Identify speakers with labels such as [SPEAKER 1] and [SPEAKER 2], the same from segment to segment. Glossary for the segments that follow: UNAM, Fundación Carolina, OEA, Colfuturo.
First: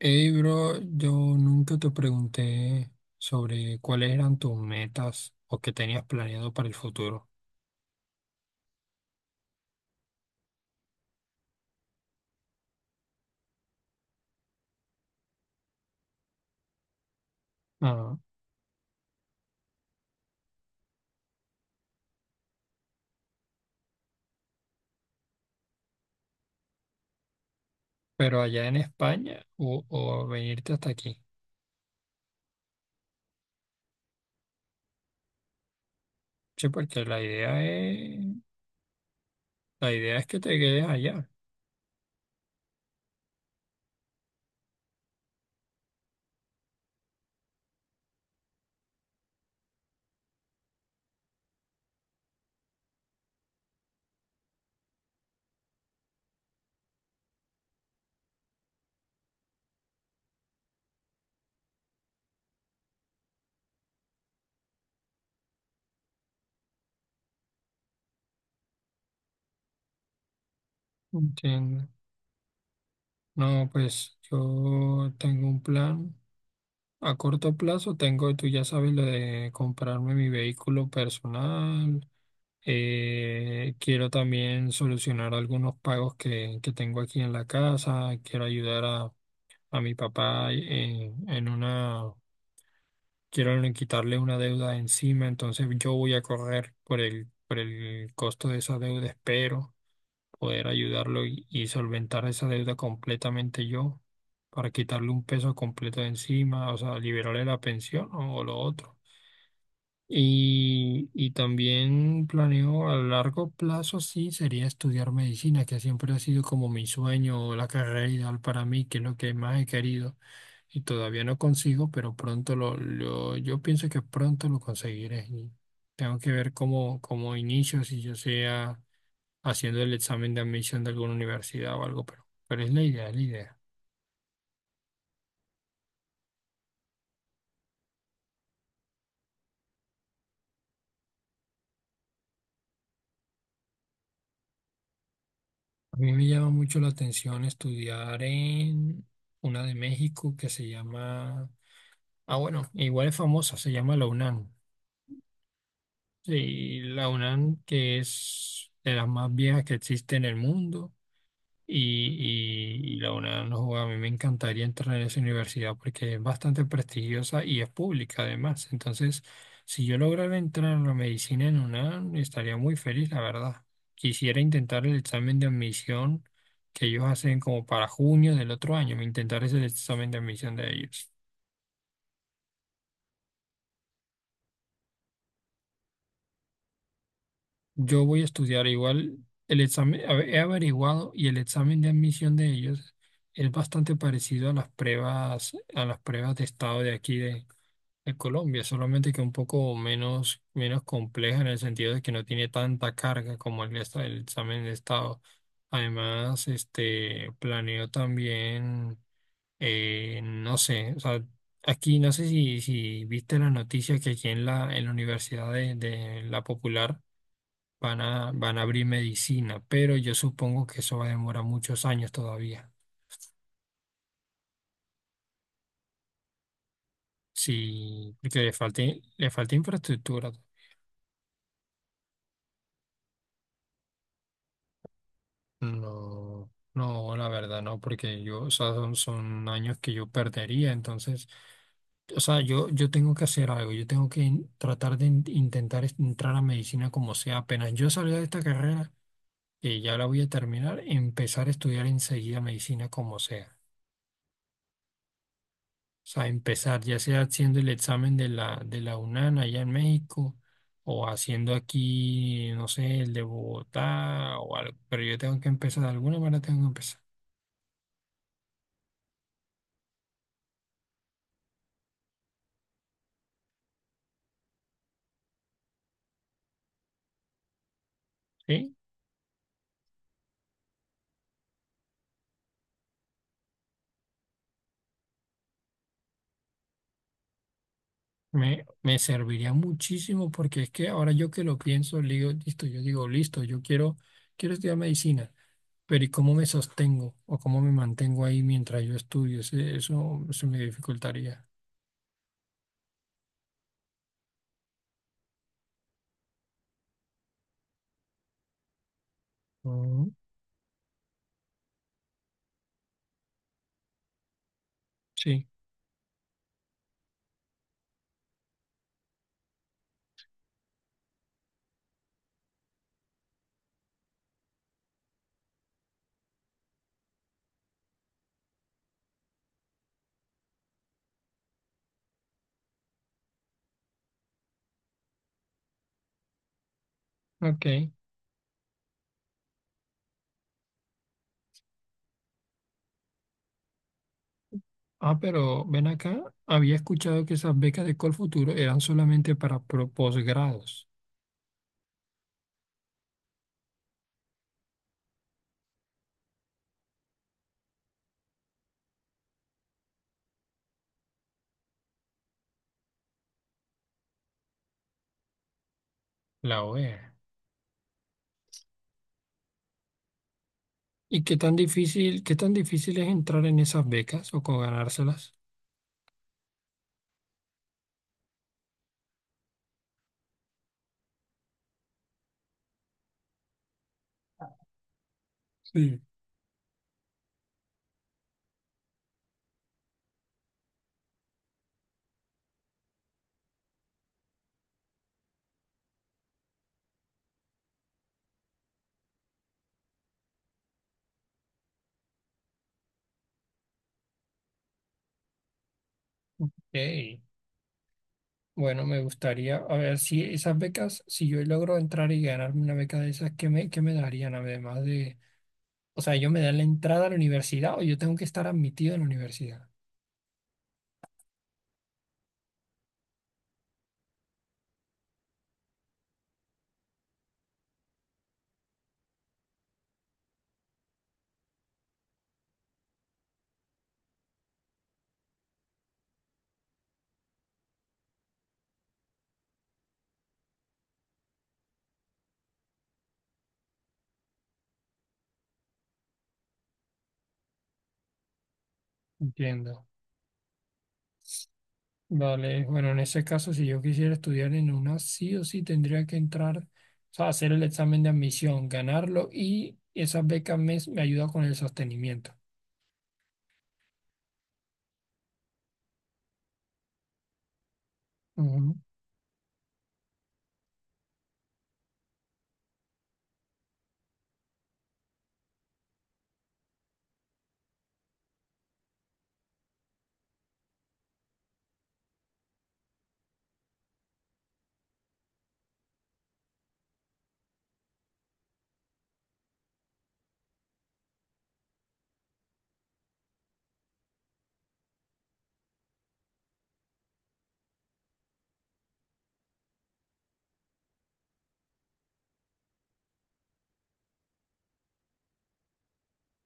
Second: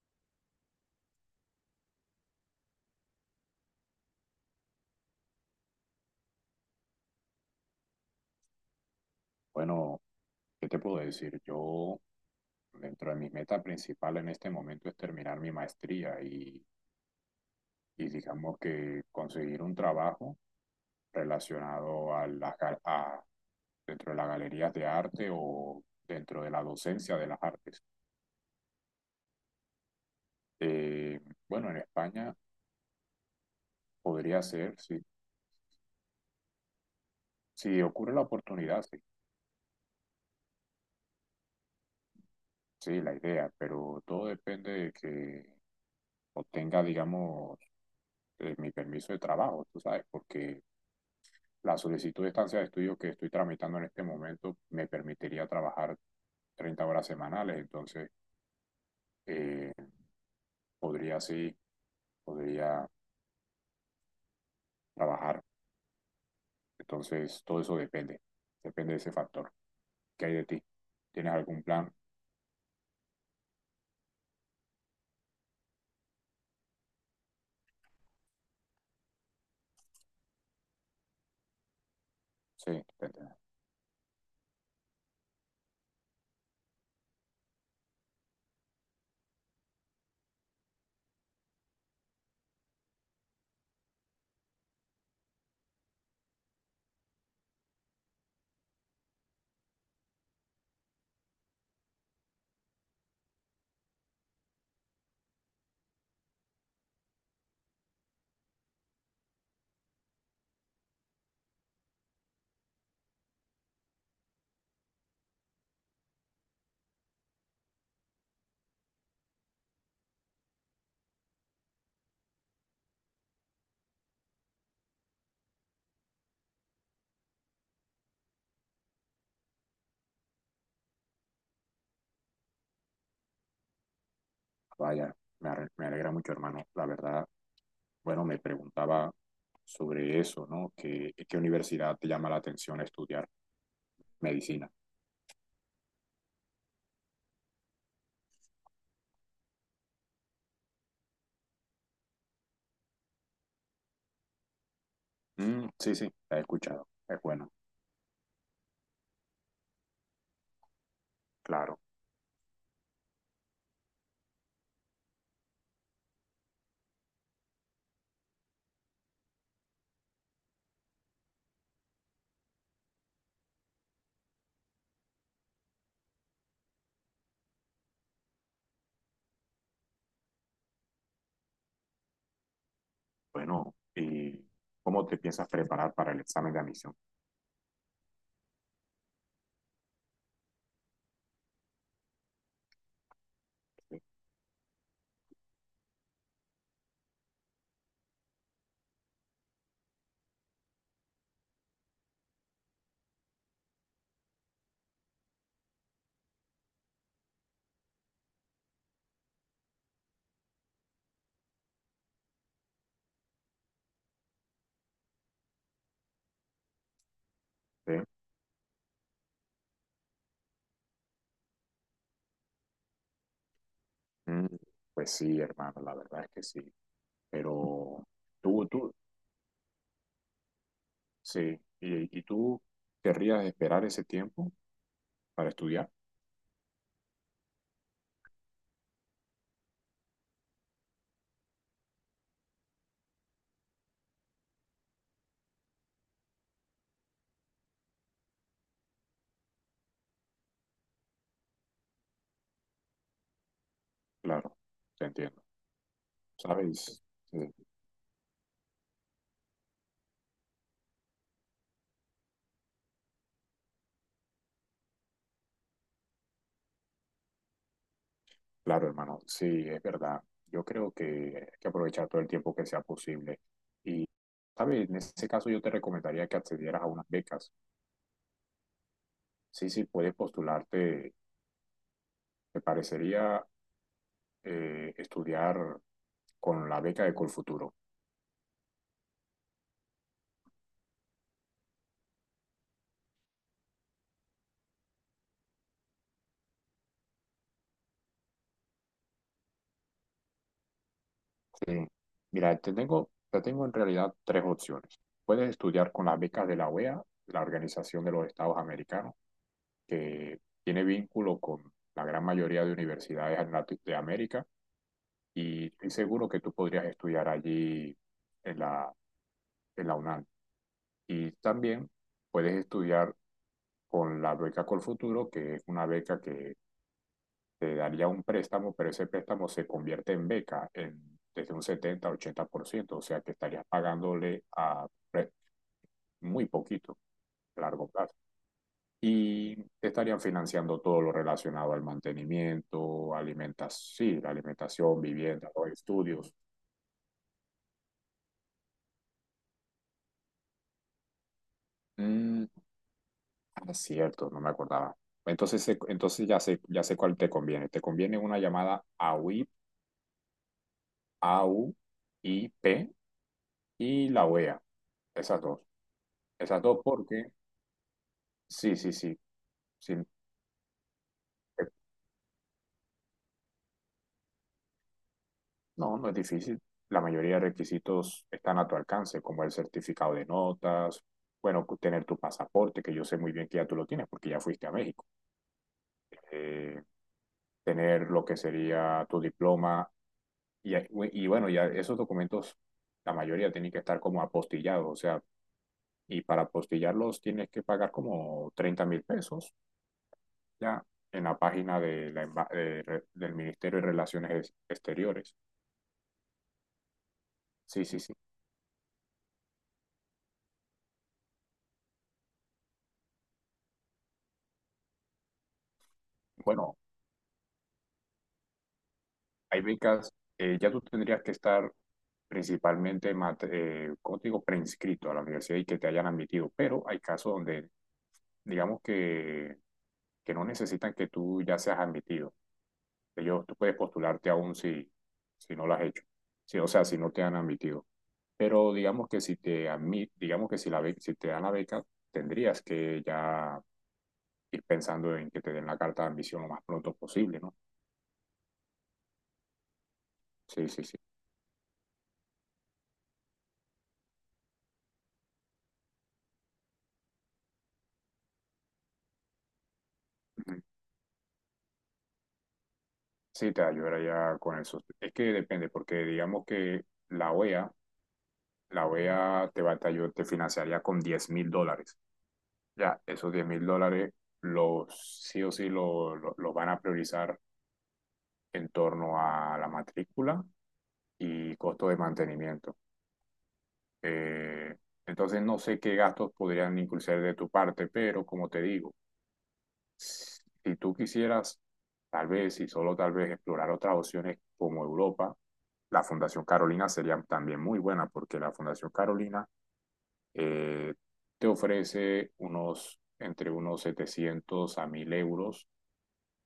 [SPEAKER 1] Hey, bro, yo nunca te pregunté sobre cuáles eran tus metas o qué tenías planeado para el futuro.
[SPEAKER 2] Bueno, ¿qué te puedo decir? Yo, dentro de mi meta principal en este momento es terminar mi maestría y
[SPEAKER 1] Ah,
[SPEAKER 2] digamos que conseguir un trabajo relacionado a dentro de las galerías de arte o dentro de la docencia de las artes.
[SPEAKER 1] pero allá en España o venirte hasta
[SPEAKER 2] Eh,
[SPEAKER 1] aquí.
[SPEAKER 2] bueno, en España podría ser, sí.
[SPEAKER 1] Sí, porque
[SPEAKER 2] Si ocurre la oportunidad, sí,
[SPEAKER 1] la idea es que te quedes allá.
[SPEAKER 2] sí, la idea, pero todo depende de que obtenga, digamos, mi permiso de trabajo, tú sabes, porque la solicitud de estancia de estudio que estoy tramitando en este momento me permitiría trabajar 30 horas semanales, entonces eh, podría sí, podría trabajar. Entonces todo eso depende de ese factor. ¿Qué hay de ti? ¿Tienes algún
[SPEAKER 1] Entiendo.
[SPEAKER 2] plan?
[SPEAKER 1] No, pues yo tengo un plan. A corto plazo tengo, tú ya sabes, lo de comprarme mi vehículo personal.
[SPEAKER 2] Sí,
[SPEAKER 1] Quiero también solucionar algunos pagos que tengo aquí en la casa. Quiero ayudar a mi papá en una, quiero quitarle una deuda de encima. Entonces yo voy a correr por por el costo de esa deuda. Espero poder ayudarlo y solventar esa deuda completamente yo para quitarle un peso completo de encima, o sea, liberarle la pensión o lo otro. Y también planeo a largo plazo, sí, sería estudiar medicina, que siempre ha sido como mi sueño, la carrera ideal para mí, que es lo que más he querido y todavía no consigo, pero yo pienso que pronto lo conseguiré. Y tengo que ver cómo inicio, si yo sea haciendo el examen de admisión de alguna universidad o algo, pero, es la idea.
[SPEAKER 2] vaya, me, me alegra mucho, hermano. La verdad, bueno, me preguntaba sobre eso, ¿no? ¿Qué universidad te llama la atención estudiar medicina?
[SPEAKER 1] A mí me llama mucho la atención estudiar en una de México que se llama. Ah, bueno, igual es famosa, se llama la UNAM.
[SPEAKER 2] Mm, sí, sí, la he
[SPEAKER 1] Sí,
[SPEAKER 2] escuchado.
[SPEAKER 1] la
[SPEAKER 2] Es bueno,
[SPEAKER 1] UNAM, que es de las más viejas que existe en el mundo,
[SPEAKER 2] claro.
[SPEAKER 1] y, y la UNAM, no, joda, a mí me encantaría entrar en esa universidad porque es bastante prestigiosa y es pública además. Entonces, si yo lograra entrar en la medicina en UNAM, estaría muy feliz, la verdad. Quisiera intentar el examen de admisión que ellos hacen como para junio del otro año, intentar ese examen de admisión de ellos.
[SPEAKER 2] Bueno, ¿y cómo te piensas preparar para el examen de admisión?
[SPEAKER 1] Yo voy a estudiar igual el examen, a ver, he averiguado y el examen de admisión de ellos es bastante
[SPEAKER 2] ¿Sí?
[SPEAKER 1] parecido a las pruebas de estado de aquí de Colombia, solamente que un poco menos compleja en el sentido de que no tiene tanta carga como el examen de estado. Además, este, planeo también, no sé, o sea, aquí no sé si viste la noticia que aquí en en la Universidad de La Popular
[SPEAKER 2] ¿Sí?
[SPEAKER 1] van a abrir medicina, pero yo supongo que eso va a demorar muchos años todavía.
[SPEAKER 2] Mm, Pues sí, hermano, la verdad es que sí. Pero
[SPEAKER 1] Sí,
[SPEAKER 2] tú, tú,
[SPEAKER 1] le falta infraestructura.
[SPEAKER 2] sí. ¿Y tú querrías esperar ese tiempo para estudiar?
[SPEAKER 1] No, no, la verdad no, porque yo, o sea, son años que yo perdería, entonces, o sea, yo tengo que hacer algo, yo tengo que intentar entrar a medicina como sea, apenas yo salga de esta carrera, que ya la voy a terminar, empezar a estudiar enseguida medicina como sea.
[SPEAKER 2] Claro, te entiendo.
[SPEAKER 1] O sea, empezar ya
[SPEAKER 2] ¿Sabes?
[SPEAKER 1] sea
[SPEAKER 2] Sí,
[SPEAKER 1] haciendo el examen de la UNAM allá en México o haciendo aquí, no sé, el de Bogotá o algo, pero yo tengo que empezar, de alguna manera tengo que empezar,
[SPEAKER 2] claro, hermano, sí, es verdad. Yo creo que hay que aprovechar todo el tiempo que sea posible. Y, ¿sabes? En ese caso yo te recomendaría que accedieras a unas becas.
[SPEAKER 1] ¿sí?
[SPEAKER 2] Sí, sí, puedes postularte. Me parecería estudiar con la beca de Colfuturo.
[SPEAKER 1] Me serviría muchísimo porque es que ahora yo que lo pienso, le digo, listo, yo quiero, quiero estudiar medicina, pero ¿y cómo me sostengo o cómo me mantengo ahí mientras yo estudio? Eso, eso me dificultaría.
[SPEAKER 2] Sí. Mira, te tengo en realidad tres opciones. Puedes estudiar con las becas de la OEA, la Organización de los Estados Americanos,
[SPEAKER 1] Mm,
[SPEAKER 2] que tiene vínculo con la gran mayoría de universidades en de América,
[SPEAKER 1] sí,
[SPEAKER 2] y estoy seguro que tú podrías estudiar allí en la, en la UNAM. Y también puedes estudiar con la beca Colfuturo, que es una beca que te daría un préstamo, pero ese préstamo se convierte en beca en, desde un 70, 80%, o sea que estarías pagándole a pre- muy poquito a largo
[SPEAKER 1] ok.
[SPEAKER 2] plazo. Y te estarían financiando todo lo relacionado al mantenimiento, alimentas, sí, la alimentación,
[SPEAKER 1] Ah,
[SPEAKER 2] vivienda,
[SPEAKER 1] pero
[SPEAKER 2] los
[SPEAKER 1] ven acá,
[SPEAKER 2] estudios.
[SPEAKER 1] había escuchado que esas becas de Colfuturo eran solamente para posgrados,
[SPEAKER 2] Mm, ah, cierto, no me acordaba. Entonces, entonces ya sé cuál te conviene. Te conviene una llamada AUIP AUIP y la OEA. Esas dos. Esas
[SPEAKER 1] la
[SPEAKER 2] dos
[SPEAKER 1] OEA.
[SPEAKER 2] porque sí, sí, sí. Sí,
[SPEAKER 1] ¿Y qué tan difícil es entrar en esas becas o con ganárselas?
[SPEAKER 2] no, no es difícil. La mayoría de requisitos están a tu alcance, como el certificado de notas, bueno, tener tu pasaporte, que yo sé muy bien que ya tú lo tienes porque ya fuiste a México.
[SPEAKER 1] Sí.
[SPEAKER 2] Eh, tener lo que sería tu diploma y, y bueno, ya esos documentos, la mayoría tienen que estar como apostillados, o sea, y para apostillarlos tienes que pagar como 30.000 pesos ya en la página de la del Ministerio de Relaciones Exteriores.
[SPEAKER 1] Ey,
[SPEAKER 2] Sí, sí, sí.
[SPEAKER 1] bueno, me gustaría, a ver si esas becas, si yo logro entrar y ganarme una beca de esas, qué me darían además de, o sea, ellos me dan la
[SPEAKER 2] Bueno.
[SPEAKER 1] entrada a la universidad o yo tengo que estar admitido en la
[SPEAKER 2] Hay
[SPEAKER 1] universidad?
[SPEAKER 2] becas, ya tú tendrías que estar principalmente, ¿cómo te digo?, preinscrito a la universidad y que te hayan admitido, pero hay casos donde, digamos que no necesitan que tú ya seas admitido. Ellos, tú puedes postularte aún si no lo has hecho, sí, o sea, si no te han admitido. Pero digamos que si te admit, digamos que si, la be- si te dan la beca, tendrías que ya ir pensando en que te den la carta de admisión lo más pronto posible, ¿no?
[SPEAKER 1] Entiendo.
[SPEAKER 2] Sí, sí, sí.
[SPEAKER 1] Vale, bueno, en ese caso, si yo quisiera estudiar en una, sí o sí tendría que entrar, o sea, hacer el examen de admisión, ganarlo y esas becas me ayuda con el sostenimiento.
[SPEAKER 2] Sí, te ayudará ya con eso. Es que depende, porque digamos que la OEA,
[SPEAKER 1] Ujú.
[SPEAKER 2] la OEA te va, te financiaría con 10.000 dólares. Ya, esos 10.000 dólares los sí o sí los van a priorizar en torno a la matrícula y costo de mantenimiento. Eh, entonces no sé qué gastos podrían incluirse de tu parte, pero como te digo, si tú quisieras, tal vez, y solo tal vez, explorar otras opciones como Europa, la Fundación Carolina sería también muy buena porque la Fundación Carolina eh, te ofrece unos, entre unos 700 a 1.000 euros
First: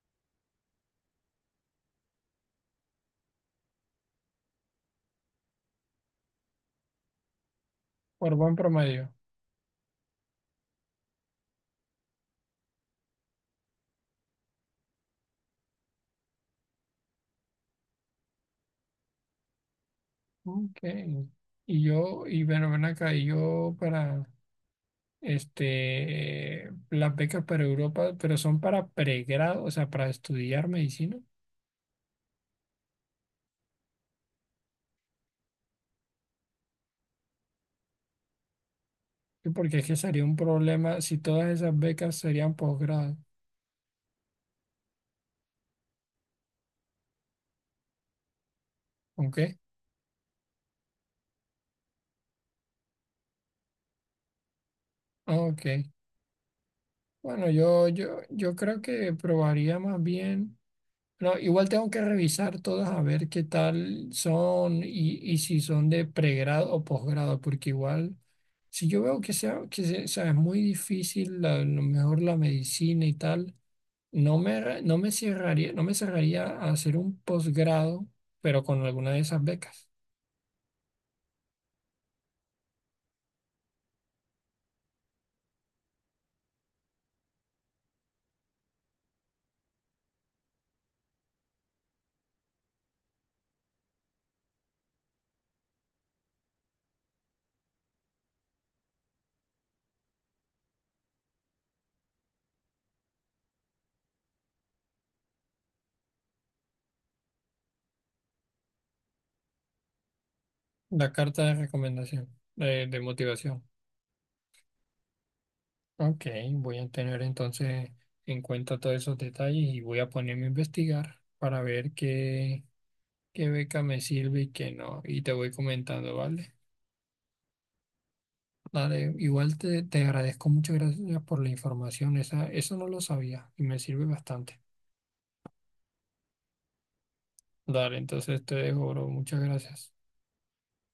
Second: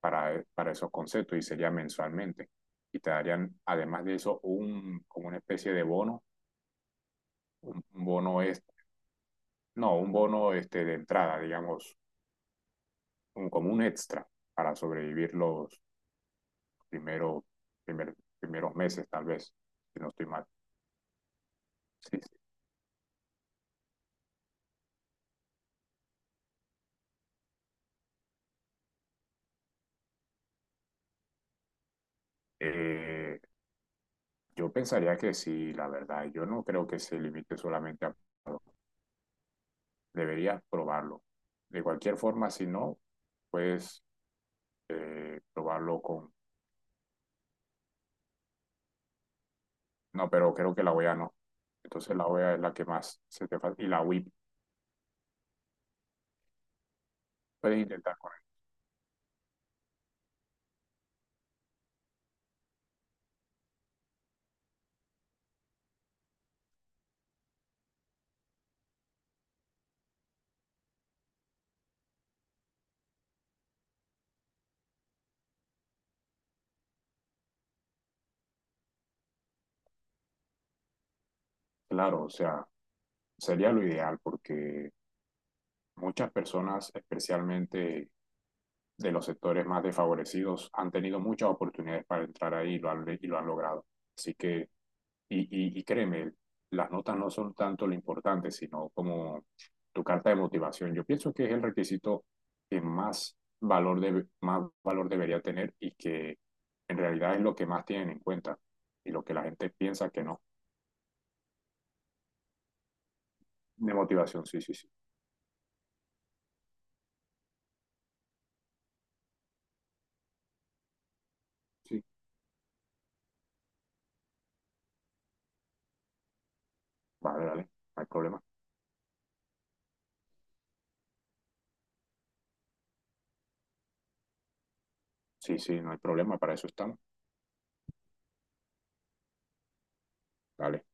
[SPEAKER 2] para esos conceptos y sería mensualmente. Y te darían, además de eso, un, como una especie de bono, un
[SPEAKER 1] Por
[SPEAKER 2] bono
[SPEAKER 1] buen
[SPEAKER 2] es,
[SPEAKER 1] promedio.
[SPEAKER 2] no, un bono este, de entrada, digamos, un, como un extra para sobrevivir los, primero, primer, primeros meses, tal vez, si no estoy mal.
[SPEAKER 1] Ok. Y
[SPEAKER 2] Sí,
[SPEAKER 1] yo,
[SPEAKER 2] sí.
[SPEAKER 1] y bueno, ven acá, y yo para, este, las becas para Europa, pero son para pregrado, o sea, para estudiar medicina,
[SPEAKER 2] Eh, yo pensaría que sí, la verdad. Yo no creo que se limite solamente a probarlo.
[SPEAKER 1] sí, porque es que sería un
[SPEAKER 2] Deberías
[SPEAKER 1] problema si
[SPEAKER 2] probarlo.
[SPEAKER 1] todas esas
[SPEAKER 2] De
[SPEAKER 1] becas
[SPEAKER 2] cualquier forma,
[SPEAKER 1] serían
[SPEAKER 2] si no,
[SPEAKER 1] posgrado.
[SPEAKER 2] puedes probarlo con...
[SPEAKER 1] ¿Ok?
[SPEAKER 2] No, pero creo que la OEA no. Entonces la OEA es la que más se te falta. Y la WIP
[SPEAKER 1] Ah, ok. Bueno,
[SPEAKER 2] puedes intentar con él.
[SPEAKER 1] yo creo que probaría más bien. No, igual tengo que revisar todas a ver qué tal son y si son de pregrado o posgrado, porque igual, si yo veo que sea, que se- o sea, es muy difícil, a lo mejor la medicina y tal, no me cerraría, no me cerraría a hacer un posgrado, pero con alguna de esas becas.
[SPEAKER 2] Claro, o sea, sería lo ideal porque muchas personas, especialmente de los sectores más desfavorecidos han tenido muchas oportunidades para entrar ahí y lo han logrado. Así que, y, y créeme, las notas no son tanto lo importante, sino como tu carta de motivación. Yo pienso que es el requisito que más valor, más valor debería tener y que en realidad es lo que más tienen en cuenta y lo que la gente piensa que no.
[SPEAKER 1] La carta de recomendación, de motivación.
[SPEAKER 2] De motivación, sí, sí, sí.
[SPEAKER 1] Ok, voy a tener entonces en cuenta todos esos detalles y voy a ponerme a investigar para ver
[SPEAKER 2] Sí.
[SPEAKER 1] qué, qué beca me sirve y qué no. Y te voy comentando, ¿vale?
[SPEAKER 2] Vale, dale, no hay problema.
[SPEAKER 1] Dale, igual te agradezco, muchas gracias por la información. Esa, eso no lo sabía y me sirve bastante.
[SPEAKER 2] Sí, sí, no hay problema, para eso estamos.
[SPEAKER 1] Dale, entonces te dejo, bro. Muchas gracias.
[SPEAKER 2] Dale.